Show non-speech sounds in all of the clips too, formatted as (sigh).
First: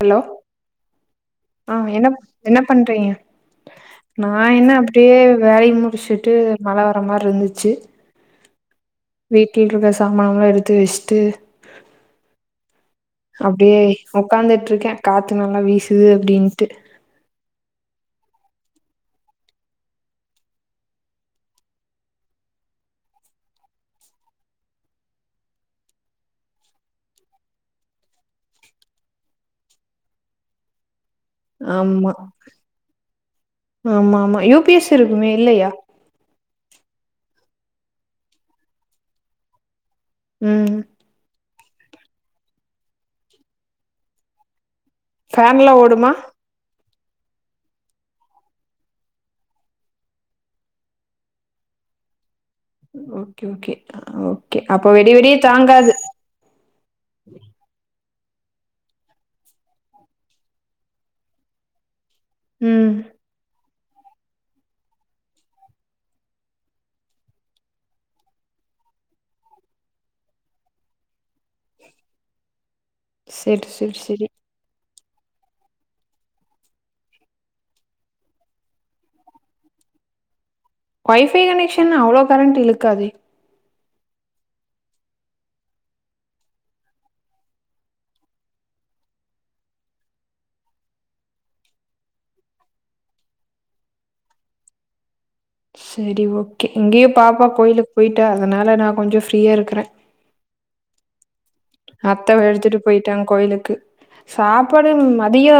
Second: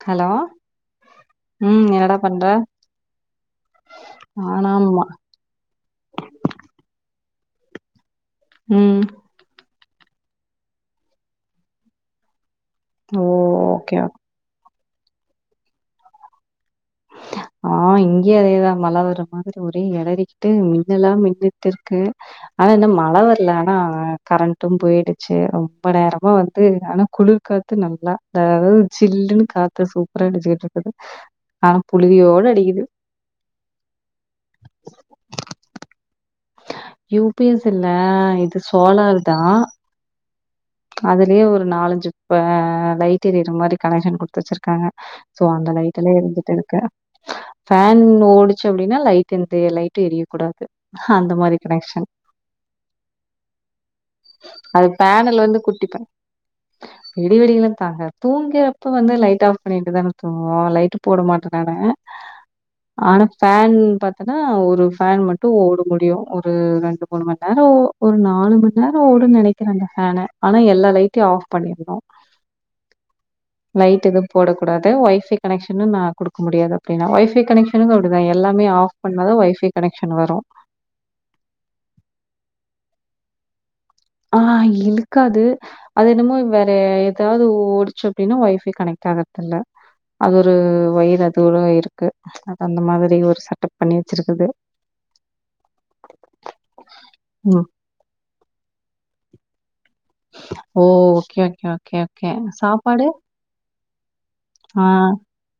Hello ஆ ம் என்ன என்னடா பண்ற என்ன பண்றீங் நா என்ன நானாம்மா அப்பிடியே வேலை முடிச்சுட்டு மழவர மாரி இருந் ச்சி ம் வீட்டில் இருக்கஸ் சாம்பானம்ல்லா எடுத்து வசிட்டு ஓ அப்பிடியே ஓகே ஓகே உக்காந்துட்டுருக்கே காத்து நல்லா வீசுது அப்பிடின்ட்டு ஆ இங்கேயே அதேதா மழவர்ற மாதிரி ஒரே இடறிக்கிட்டு மின்னல்லா மின்ட்டு இருக்கு ஆனா என்னு மழவரல ஆனா கரண்ட்டும் போயிடுச்சி பட ரொம்ப வந்து ஆனா குளிர் காத்து நல்லா அத அதாவது சில்லுன்னு காத்து சூப்பராடிச்சுக்கிட்டு இருக்குது ஆனா ஆம்மா புழுதியோட அடிக்குது ஆம்மா ஆமா யூபிஎஸ் இருக்குமே இல்லையா யூபிஎஸ் இல்ல இது சோலர்தா ம் அதிலியே ஒரு நாலஞ்சுப்ப லைட் எரியுற மாரி கனெக்ஷன் குடுத்துவச்சிருக் க்காங்க சோ அந்த ஃபேன்லா லைட்டுலே ஓடுமா எரிஞ்சிட்டு இருக்க ஃபேன் ஓடிச்சு அப்டினா லைட் எந்த லைட்டும் எரியக்கூடாது ஹ அந்த மாரி கனெக்ஷன் ஓகே ஓகே ஓகே அப்ப அது விடி விடிய பேனல் வந்து குட்டி தாங்காது பே தூங்கிறப்ப வந்து லைட் ஆஃப் பண்ணிட்டு தான தூங்குவோ லைட்டு போட மாட்ட நானு ம் ஆன ஃபேன் பாத்தனா ஒரு ஃபேன் மட்டும் ஒடும் முடியும் ஒரு ரெண்டு மூணு மணி நேரோ ஒரு நாலு மணி நேரோ ஓடுன் நெனைக்கிறங்க ஃபேனு ஆனா எல்லா லைட்டையும் ஆஃப் பண்ணிருணு செரி செரி லைட் செரி எதும் போட கூடாது து வை ஃபை கனெக்ஷனு நா குடுக்க முடியாது அப்டின்னா வை ஃபை கனெக்ஷனுக்கும் அப்டிதா எல்லாமே ஆஃப் பண்ண தா வை ஃபை கனெக்ஷன் வரும் வை ஃபை கனெக்ஷன் அவ்ளோ கரண்ட் இழுக்காதே ஆ இழுக்காது அது என்னமோ வேற ஏதாவது ஓடிச்சு அப்டின்னா வை ஃபை கனெக்ட் ஆகறதில்ல அது ஒரு வயர் அத்தோட இருக்கு அது அந்த மாதிரி ஒரு செட்டப் பண்ணி வச்சிருக்குது செரி ஓகே இங்கேயு பாப்பா ம். கோயிலுக் போய்டால் அதனால நா கொஞ்சோ ஃப்ரீயா இருக்கற ஓ ஓகே வக் அத்த வெழுத்துட்டு போய்ட்டாங்க கோயிலுக்கு ஆ. சாப்பாடு மதியோ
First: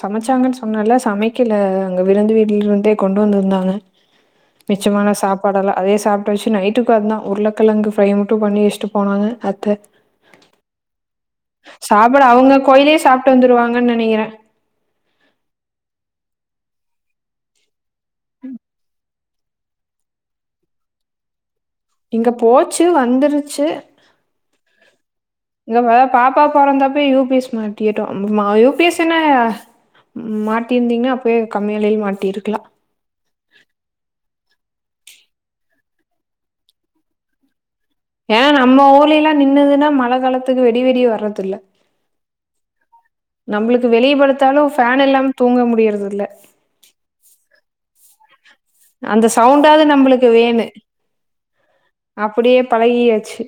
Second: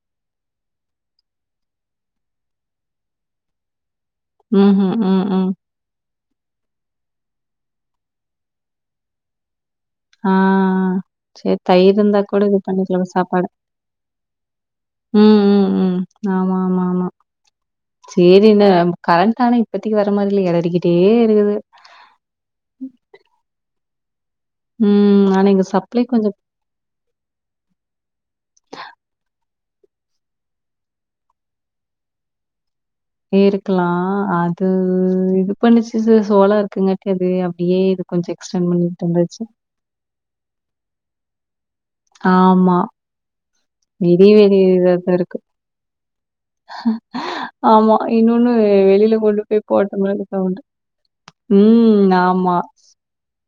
சமச்சாங்கன்னு சொன்னல்ல சமைக்கல அங்க விருந்து வீட்ல இருந்தே கொண்டு வந்திருந்தாங்க ம்ஹ்ம். மிச்சமான ம், ம். சாப்பாடெல்லா அதே சாப் (unintelligible) நைட்டுக்கும் அந்தா உருளக்கெழங்கு ஃப்ரை மட்டும் பண்ணி வச்சிட்டு போனாங்க அத்த ஆ சரி தயிர் இருந்தா சாப்ட கூட அவுங்க இது கோயிலே பண்ணிக்கலாம் சாப்ட்டு சாப்பாடு. வந்துருவாங்கன்னு நெனைக்கிற ம் ம் ம் ஆமா ஆமா ஆமா செரி இந்த கரண்ட் ஆனா இப்பத்திக்கி வர மாரி இல்ல எரடிக்கிட்டே இருக்குது இங்க போச்சு வந்துருச்சு ம். ஆனா எங்க இங்க வ சப்ளை கொஞ்சம் பாப்பா பொறந்தப்போ யு பி எஸ் மாட்டிகிட்டோ யு பி எஸ் ஸின்ன மாட்டிருந்தீங்னா அப்பயே கம்மி வெலேல் மாட்டி இருக்கலா இருக்லா அது இது பண்ணிச்சு இது சோளா இருக்குங்கட்டி அது அப் ஏனா நம்ம ஊர்ல எல்லா நின்னுதுன்னா மழ காலத்துக்கு வெட் டி வி டியே வரதில்ல ஆமா நம்மளுக்கு வெளிய விடி வெடி படுத்தாலு இதா ஃபேன் தான் இல்லா இருக்கு. தூங்க முடியறது இல்ல ஆமா இன்னொன்னு வெளியில அந்த கொண்டு போய் சவுண்டாவது போட்ட மாரி நம்மளுக்கு சவுண்டு. வேணு ம். ஆமா, அப்புடியே பழகியாச்சு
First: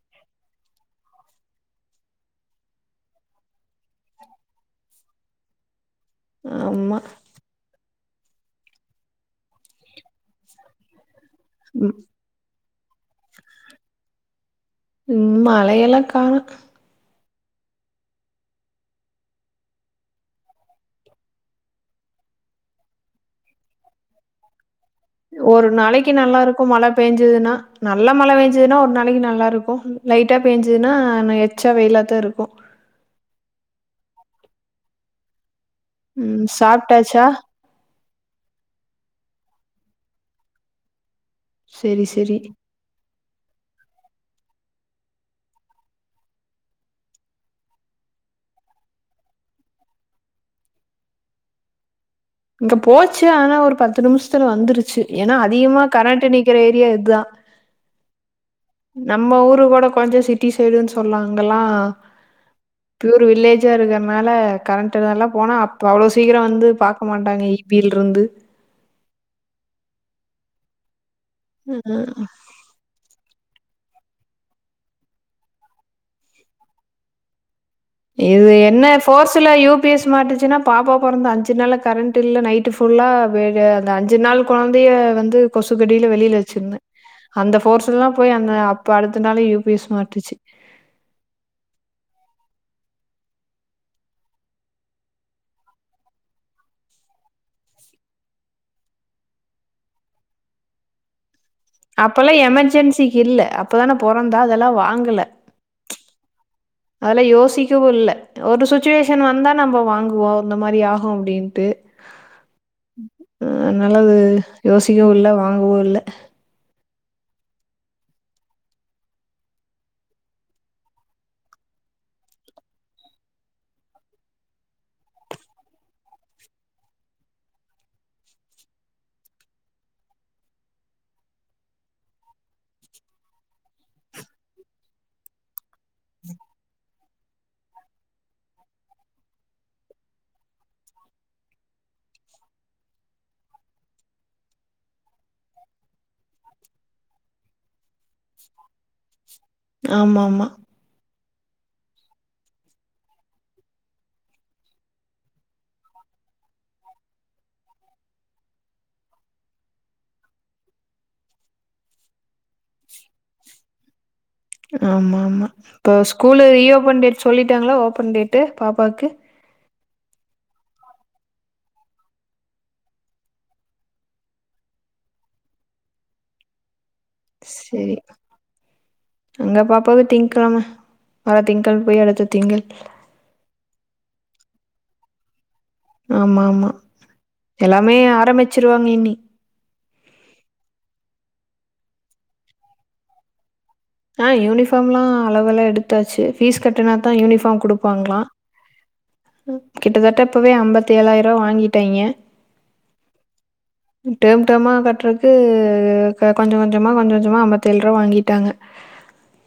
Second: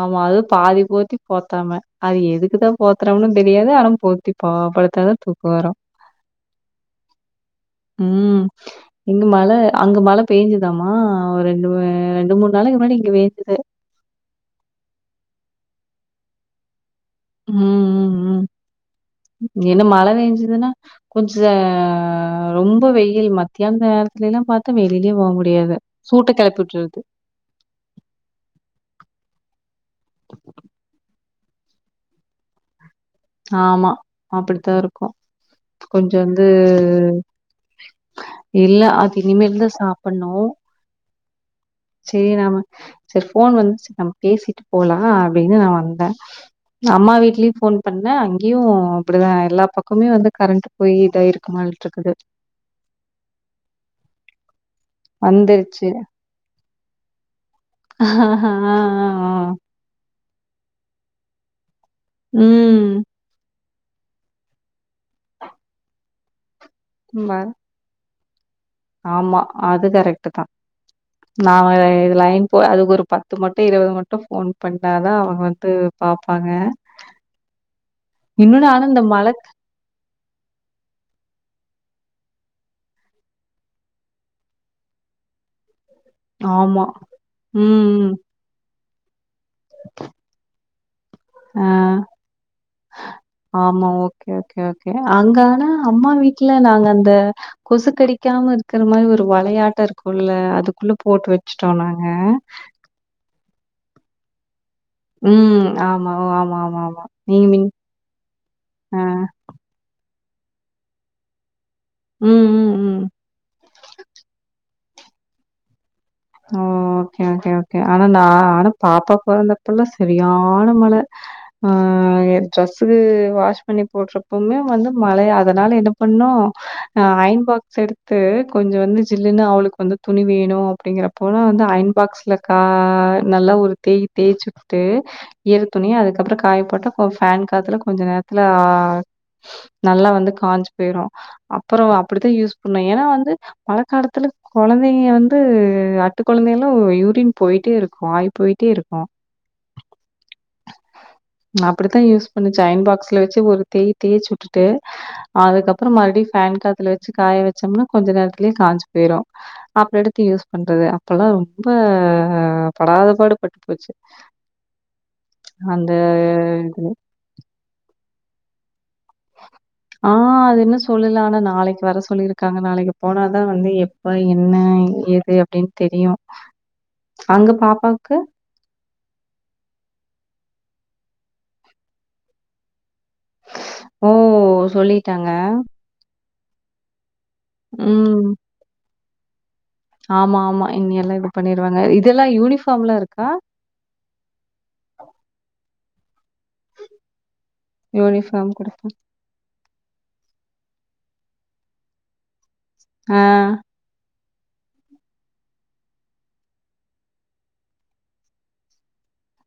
ஆமா அது பாதி போத்தி போத்தாம அது எதுக்குதா போத்துறோம்ன்னு தெரியாது ஆனா போத்தி பா பாடுத்தாதா தூக்கோ வரு ஆமா ம் இங்க மழ அங்க மழ பேஞ்சுதாம்மா ஆ ரெண்டுமே ம் ரெண்டு மூணு நாளுக்கு முன்னாடி இங்க பேஞ்து ம் மழையெல்லா காணோ ம் ம் ம் என்ன மழ பேஞ்சுதுன்னா கொஞ்ச ரொம்ப வெயில் மத்தியான நேரத்துல எல்லாம் பாத் ஒரு நாளைக்கு நல்லா இருக்கு மழ விட்டுருது பேஞ்சுதுன்னா நல்லா மழ பேஞ்சுதுன்னா ஒரு நாளைக்கு நல்லா இருக்கு லைட்டா பேஞ்சுதுன்னா நேத் எச்சா வெயிலாத்தா இருக்கு ஆமா அப்புடித்தா இருக்கு கொஞ்சோ ம் வந்து சாப்ட்டாச்சா இல்ல அது இனிமேல்தா சாப்பன்னு செரி சேரி செரி நாம சேர் ஃபோன் வந்துச்சு நாம பேசிட்டு போலா அப்டின்னு நா வந்த நா அம்மா வீட்லியு ஃபோன் பண்ண அங்கயு அப்புடிதா எல்லா பக்கமே வந்து கரண்ட் போயி இதா இருக்கு மாரிட்டு இருக்குது இங்க போச்சு ஆனா ஒரு பத்து நிம்ஷத்துல வந்துருச்சு ஏன்னா அதிகமா வந்துருச்சு கரண்ட்டு நீக் இருக்குற ஏரியா இதா ஆ ஆ ஆ நம்ம ஊரு கூட கொஞ்சோ சிட் டி சைடுன்னு சொல்லாங்கலா ம் பியூர் வில்லேஜ் த்தியா இருக்குறனால கரண்ட்டுகளா போனா அவ்வளோ சீக்கிரோ வந்து பாக்க மாட்டாங்க ஈ பில இருந்து ஆமா அது கரெக்ட்டுதா நா ம் இது லைன் போய் அதுக்கு ஒரு பத்து மட் பே இருபது மட்டு ஃபோன் பண்ணாதா அவங்க வந்து பாப்பாங்க இது இன்னொன்னு என்ன ஆனா இந்த மழ போர்ஸ்ல யூ பி எஸ் மாட்டுசுன்னா பாப்பா பொறந்த அஞ்சு நாள் கரண்ட் டு இல்ல நைட்டு ஃபுல்லா அந்த அஞ்சு நாள் கொழந்தய வந்து கொசு கடியில வெளில வெச்சுருந்த ஆமா அந்த ம் போர்ஸ்ல்லா போய் அந்த அப் பால்லு பத்து நால யூபிஎஸ் மாட்டுச்சு அ ஆமா ஓகே ஓகே கே அங்கனா அம்மா வீட்ல நாங்க அந்த கொசு கடிக்காம இருக்கற மாதிரி ஒரு வலாயாட்ட இருக்கோல்ல அதுக்குள்ள போட்டு வச் அப்பல்லா எமெர்ஜென்சிக்கு இல்ல அப் இப்பதான பொறந்தா அதெல்லா ம் ஆமா ஓ ஆமா ஆம் அதல யோசிக்கவு இல்ல ஒரு ஆ சுச்சுவேஷன் வந்தா நம்ம வாங்கோ ஓ அந்த மாரி ஆகு அப்டின்ட்டு ம் ம் ம் அ நல்லது யோசிக்கவோ இல்ல வாங்கவோ இல்ல ஓ ஓக்கே ஓக்கே ஓக்கே ஆனா நா ஆனா பாப்பா பொறந்தப்பல்லா சரியான மழை ஆ ஏ ட்ரெஸ்ஸ வாஷ் பண்ணி போடுறப்பமே வந்து மழை அதனால என்ன பண்ணோ ஆ அயன் பாக்ஸ் எடுத்து கொஞ்ச வந்து ஜில்லுனு அவளுக்கு வந்து துணி வேணு அப்டிங்கற போல வந்து அயன் பாக்ஸ்ல கா நல்லா ஒரு தேய் தேய்ச்சு புட்டு ஈர துணி அதுக்கப்புற காய போட்டப்ப ஃபேன் காத்துல கொஞ்ச நேரத்துல ஆ நல்லா வந்து காஞ்சு போயிரு அப்புற அப்டித்தா யூஸ் பண்ணோ ஏனா வந்து மழ காலத்துல கொழந்தைங்க வந்து அட் ட்டு கொழந்தைகலா. ஓ யூரின் போயிட்டே இருக் ஆய் போயிட்டே இருக்கோ ஆமாமா அப்டித்தா யூஸ் பண்ணுச்ச அயன் பாக்ஸ்ல வச்சு ஒரு தேய் தேய்ச்சு. வுட்டுட்டு அதுக்கப்புற மறுபடி ஃபேன் காத்துல வச்சு காய வச்சோம்னா கொஞ்ச நேரத்துலயே காஞ்சு போயிரு அப்டி எடுத்து யூஸ் பண்றது அப்போல்லா ரொம்ப படாதபாடு பட் போச்சு ஆம்மா ஆம்மா அந்த இப்போ ஸ்கூல் இது. ரீஓபன் டேட் சொல்லிட்டாங்களா ஓபன் டேட் ட்டு பாப்பாக்கு ஆ அது என்ன சொல்லலா ஆனா நாளைக்கு வர சொல்லியிருக்காங்க நாளைக்கு போனாதா வந்து எப்ப என்ன ஏது அப்டின் தெரியு அங்க சரி. பாப்பாவுக்கு எங்க பாப்பா திங்க்கிழம வர திங்கள் போய் அடுத்த திங்கள் ஓ சொல்லிட்டாங்க ஆம்மா ஆமா எல்லாமே ஆரம்பிச்சிருவாங்க இனி ஆம்மா ஆமா இனி எல்லா இது பண்ணிருவாங்க இதெல்லாம யூனிஃபாம் லா இருக்கா ஆ யூனிஃபார்ம் லா அளவுலா எடுத்தாச்சு ஃபீஸ் கட்டனா தா யூனிஃபார்ம் குடுப்பாங்களா யூனிஃபார்ம் குடுப்பா கிட்டத்தட்ட இப்பவே அம்பத் தேலாயிர வாங்கிட்டேங்க ஆ டெர்ம் டெர்ம்மா கட்றதுக்கு க கொஞ்சோ கொஞ்சமா கொஞ்ச கொஞ்சமா அம்பத்தேல் ரூவா வாங்கிட்டாங்க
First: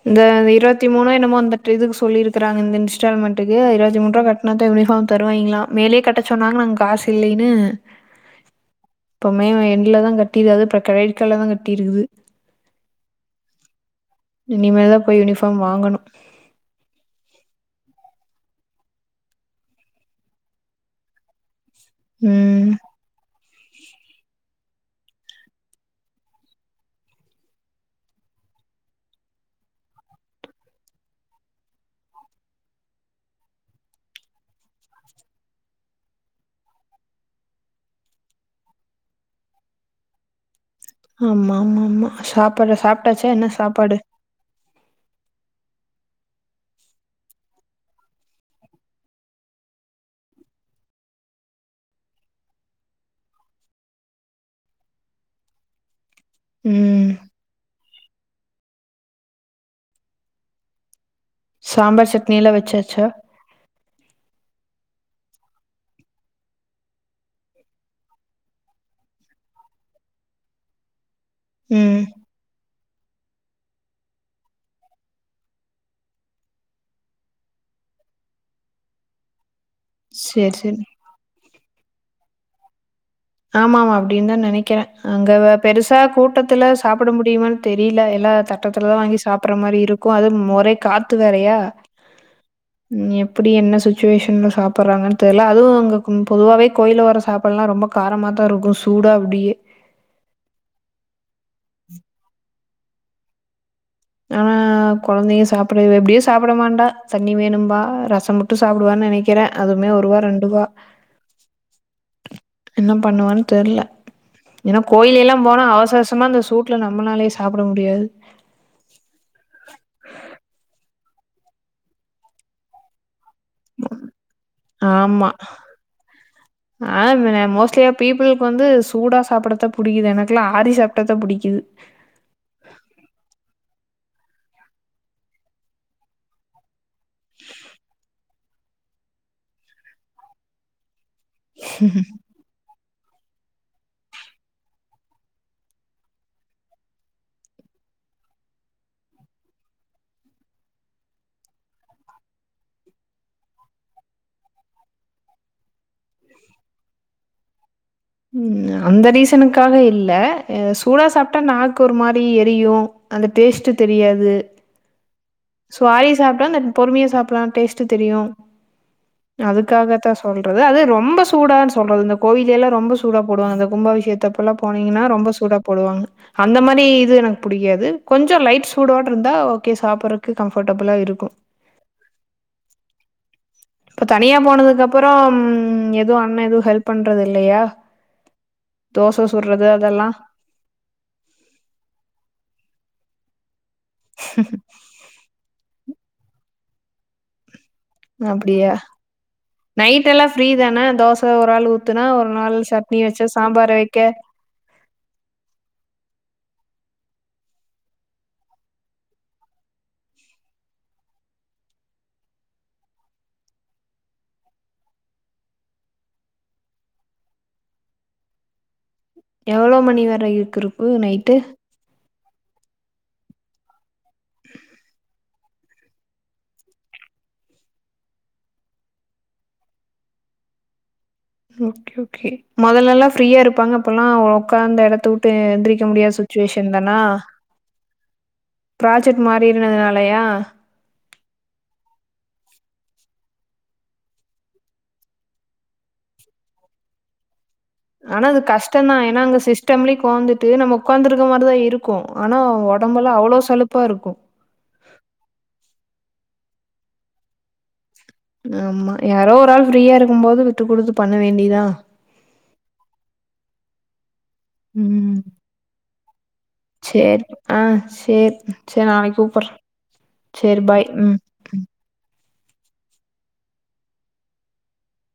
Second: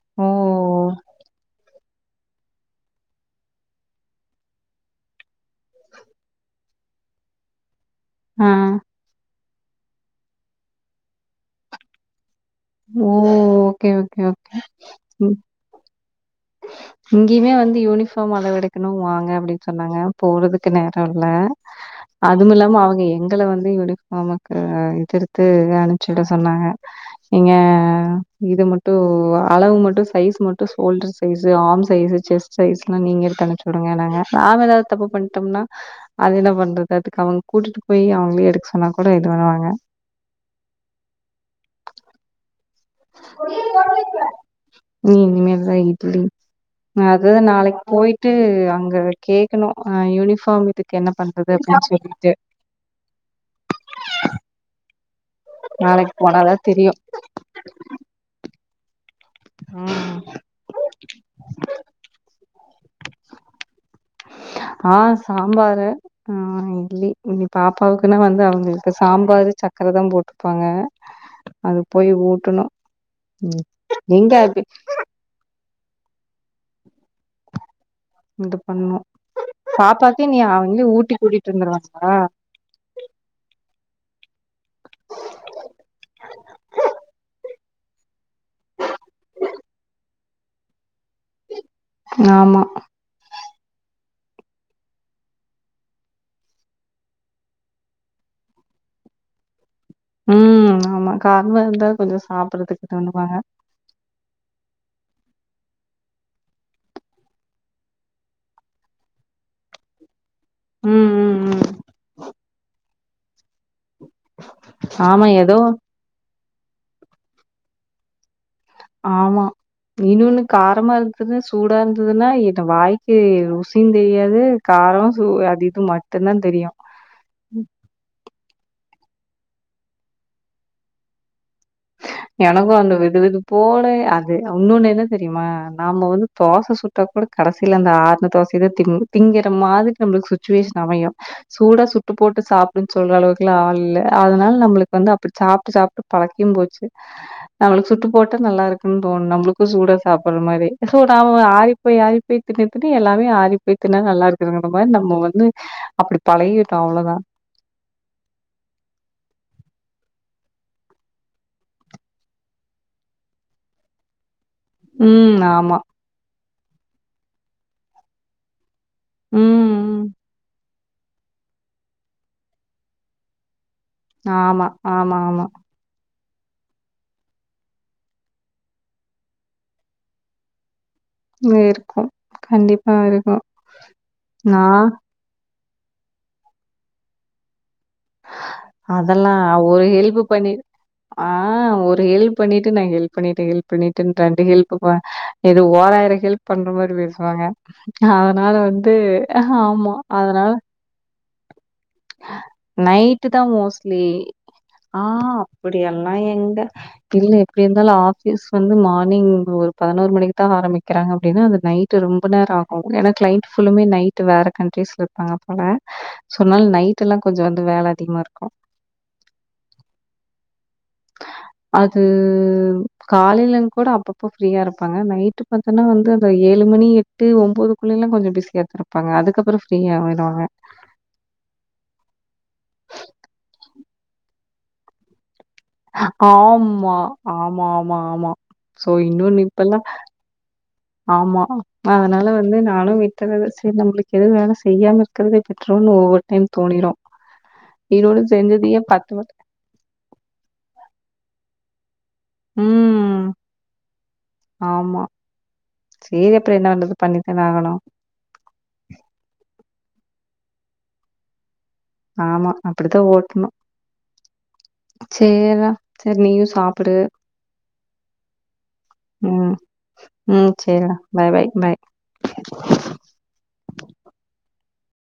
இந்த ஓ இருவத்தி மூணு என்னமோ அந்த இதுக்கு சொல்லி இருக்கறாங்க இந்த இன்ஸ்டால்மெண்டூக்கு இருவத்தி மூன்ரூவா கட்டினா யூனிஃபாம் தரூவாங்களாம் மேலே கட்டச்ச சொன்னாங்க நாங்க காசு இல்லைன்னு ஆ. எப்பமே எண்ட்ல தா கட்டிதா இப்ப கிரேட்ல தா கட்டிருக்குது ம் ஓகே, இனிமேல்தா போய் யூனிஃபாம் வாங்கணு இங்கயுமே வந்து யூனிஃபார்ம் அளவு எடுக்கணு வாங்க அப்பிடின் சொன்னாங்க போறதுக்கு நேர இல்ல அது ம் இல்லாம அவுங்க எங்கள வந்த இது யூனிபாம்க்கு கிருத்து அனுபுச்சுட சொன்னாங்க நீங்க இது மட்டு அளவு மட்டு சைஸ் மட்டு சோல்டுர் கெஞ்சோ ஆம் சைசு செஸ்ட் சைஸ்ல்லா நீங்க எடுத்து அனுச்சு உடுங்கனாங்க நாம ஏதாவுது தப்பு பண்ணிட்டம்னா அது என்ன பண்றது அதுக்கு அவங் கூட்டிட்டு போய் அவங்களே எடுக்க சொன்னா கூட இதுனாங்க ஆமா மா மா ஷாப் பொரியல் போட்டுங்க ம் ம் சரி ம் அத நாளைக்கு போயிட்டு அங்க கேக்கணு அ யூனிஃபார்ம் இதுக்கு என்ன பண்றது அப்படின்னு சொல்லிட்டு பாரக் போனதா தெரியு ம் ம் சாம்பார் சட்னியல்லா வச்சாச்சா ஆ சாம்பாரு ஆ இட்லி பாப்பாவுக்குன்னா வந்த அவுங்களுக்கு சாம்பாரு சக்கரை தா போட்டுப்பாங்க ம் அதுப்போய் ஊட்டணு ம் இந்தா பி இந்த பெண்ணு பாப்பாக்கு நீ சரி சரி அள்ளி ஊட்டி கூட்டிட்டு வருந்துருவாங்ளா ஆமா ஆமா அப்பிடின் தா நெனைக்கிறேன் அங்க பெருசா கூட்டத்துல சாப்ட முடியுமானு தெரில எல்லா தட்டத்துல தா வாங்கி சாப்புற மாரி இருக்கும் அது முறை காத்து வேறயா ஆமா எப்டி என்ன செய் சேஷன்ல சாப்பறாங்கன் தெர்ல அதுவு அங்க பொதுவாவே கோயில்ல வர சாப்பால்லா ரொம்ப காரமாதா இருக்கும் சூடா குடியி ம் ஆமா காரம்மா இருந்தா கொஞ்ச சாப்புறதுக் கனுவா ஹ கெழந்தைங்க சாப்புடவே எப்டியோ சாப்புடமாட்டா தண்ணி வேணும்பா ரசம் மட்டு சாப்புடுவானு நினைக்கிறேன் அதுமே ஒருவா ரெண் டுவா ம் ம் ம் என்ன பண்ணுவா தெரில்ல ஏன்னா கோயில் ஆமா எல்லா ஏதோ போனா அவசர அவசரமா இந்தத சூட் ட்ல நம்ம நாளாயே சாப்புட முடியாது ஆமா இன்னொன்னு காரமா இருக்குது சூடா இருந்ததுன்னா எனு வாய் ஹே ருசியும் தெரியாது காரம் சு ஆமா அது இது மட்டு தா தெரியும் ஆ ம மோஸ்ட்லியா பீப்புளுக்கு வந்து சூடா சாப்புடதா புடிக்குது எனக்குலாம் ஆரி சாப்டாத புடிக்கிது எனக்கும் அந்த வெதுவெது போல அது இன்னொன்னு என்ன தெரியுமா நாம வந்து தோசை சுட் அதுக்கப்றோ கடசில அந்த ஆறுன தோச இத திங் திங்கிற மாதிரி நம்மளுக்கு சுச்சுவேஷன் அமயு சூடா சுட்டு போட்டு சாப் சொல்ற அளவுக்கு ஆல் இல்ல அதனால நம்மளுக்கு வந்து அப்டி சாப்டு சாப்டு பழக்கிம் போச் நம்ளுக்கு சுட்டு போட்டா நல்லா இருக்குன் தோணும் நம்ளுக்கும் சூட சாப்ற மாதிரி சோ நாம ஆறிப்போய் ஆறிப்போய் தின்னு தின்னு எல்லாமே ஆறி போய் தின்னா நல்லா இருக்குங்கிற மாரி நம்ம வந்து அப்டி பழகிட்டோ அவ்ளோதா உம் அந்த ரீசனுக்காக இல்ல எ சூடா சாப்ட்டா நாக்கு ஒரு மாரி எரியு அந்த டேஸ்ட்டு தெரியாது உம் ஆமா அதுதா நம்ம பொறுமையா சாப்லாம் டேஸ்ட்டு தெரியு ம், ம். அதுக்காகத்தா சொல்றது அது ரொ ரொம்ப சூடானு சொல்றது இந்த கோயில்லலே ரொம்ப சூடா போடுவாங்க அ கும்பாபிஷேயத்தப்பலா ஆமா, போனீங்கன்னா ஆமா, ரொம்ப ஆமா. சூட போடுவாங்க அந்த மாதி இது எனக்கு புடிக்காது கொஞ்சோ லைட் சூடோடருந்தா ஓகே சாப்பிட க்கு கம்ஃபட்டபுல் இருக்கு கண்டிப்பா இருக்கும் ப்ப தனியா நான் போனதுக்கப்புறம் ம் ம்‌ எதுவு அண்ணே எதுவு ஹெல்ப் பண்றது இல்லையா தோச அதெல்லா சுட்றது ஒரு அதெல்லாம்? ஹெல்பு பண்ணி ஆ ஒரு ஹெல்ப் பண்ணிட்டு நா ஹெல்ப் பண்ணிட்டே ஹெல்ப் பண்ணி பண்ணிட்டுண்டு ஹெல்ப் பா இது ஓராயிரம் ஹெல்ப் பண்ற மாரி பேசுவாங்க அதனால அப்படியா? வந்து ஆமா அதனால தோ ஒராள் ஊத்துனா ஒரு நாலு சட்னி வச்சு நைட்டு தான் சாம்பார் வெக்க மோஸ்ட்லி நா எங்க இல்ல எப்டி இருந்தாலு ஆபீஸ் வந்து மார்னிங் ஒரு பதினோரு மணிக்கு தா ஆரம்பிக்குறாங்க அப்டின்னு அந்த நைட் ரொம்ப நேர ஆகு ஏன்னா கிளைண்ட் ஃபுல்லுமே நைட் வேற கண்ட்ரீஸ்ல இருப்பாங்க போல சொன்னால் நைட்ல்லா கொஞ்சோ வந்து வேல அதிகமாருக்கு எவ்ளோ மணி வர இருக்குரு அது காலேலங் கூட அப்பப் இப்ப ஃப்ரீயா இருப்பாங்க நைட்டு பாத்தன்னா வந்து அந்த ஏழு மணி எட்டு ஒம்போதுக்குள்ளலா கொஞ்சோ பிஸியா த இருப்பாங்க அதுக்கப்றோ ஃப்ரீயா ஆயிடுவாங்க ம் ஓகே ஓகே முதல்லல்லா ஃப்ரீயா இருப்பாங்க அப்பல்லா உக்காந்த எடத்தவுட் ஆமா ஆமா ஆமா ஆமா சோ ப்ராஜெக்ட் இன்னொன்னு இப்பல்லா மாறினதுனாலயா ஆமா ஆ அதனால வந்து நானு விட்றது சேரி நம்மளுக்கு எது வேல செய்யாம இருக்றதே பெட்றோனு ஒவ்வொரு டைம் தோனிரு ஆனா அது கஷ்டந்தா ஏன்னா அங்க சிஸ்டம்லயு உக்காந்துட்டு நம்ம உக்காந்துரு ருக்க மாரிதா இருக் ருக்கு ஆனா ஒடம்புலா ம். அவ்ளோ சலுப்பாருக்கு சேரி அப்புறோ என்ன பண்றது பண்ணித்தான ஆகணு ஆமா யாரோ ஒரு ஆள் ஃப்ரீயா இருக்கும் போது விட்டு குடுத்து பண்ண வேண்டிதா ஆமா அப்புடித்தா ஓட்ணு ம் நீயும் சாப்பிடு. சேரி சேரி சேரி நாளைக்கு கூப்புற ம். சேரி பாய் சரிடா. ம் பாய், ம் பாய். ம்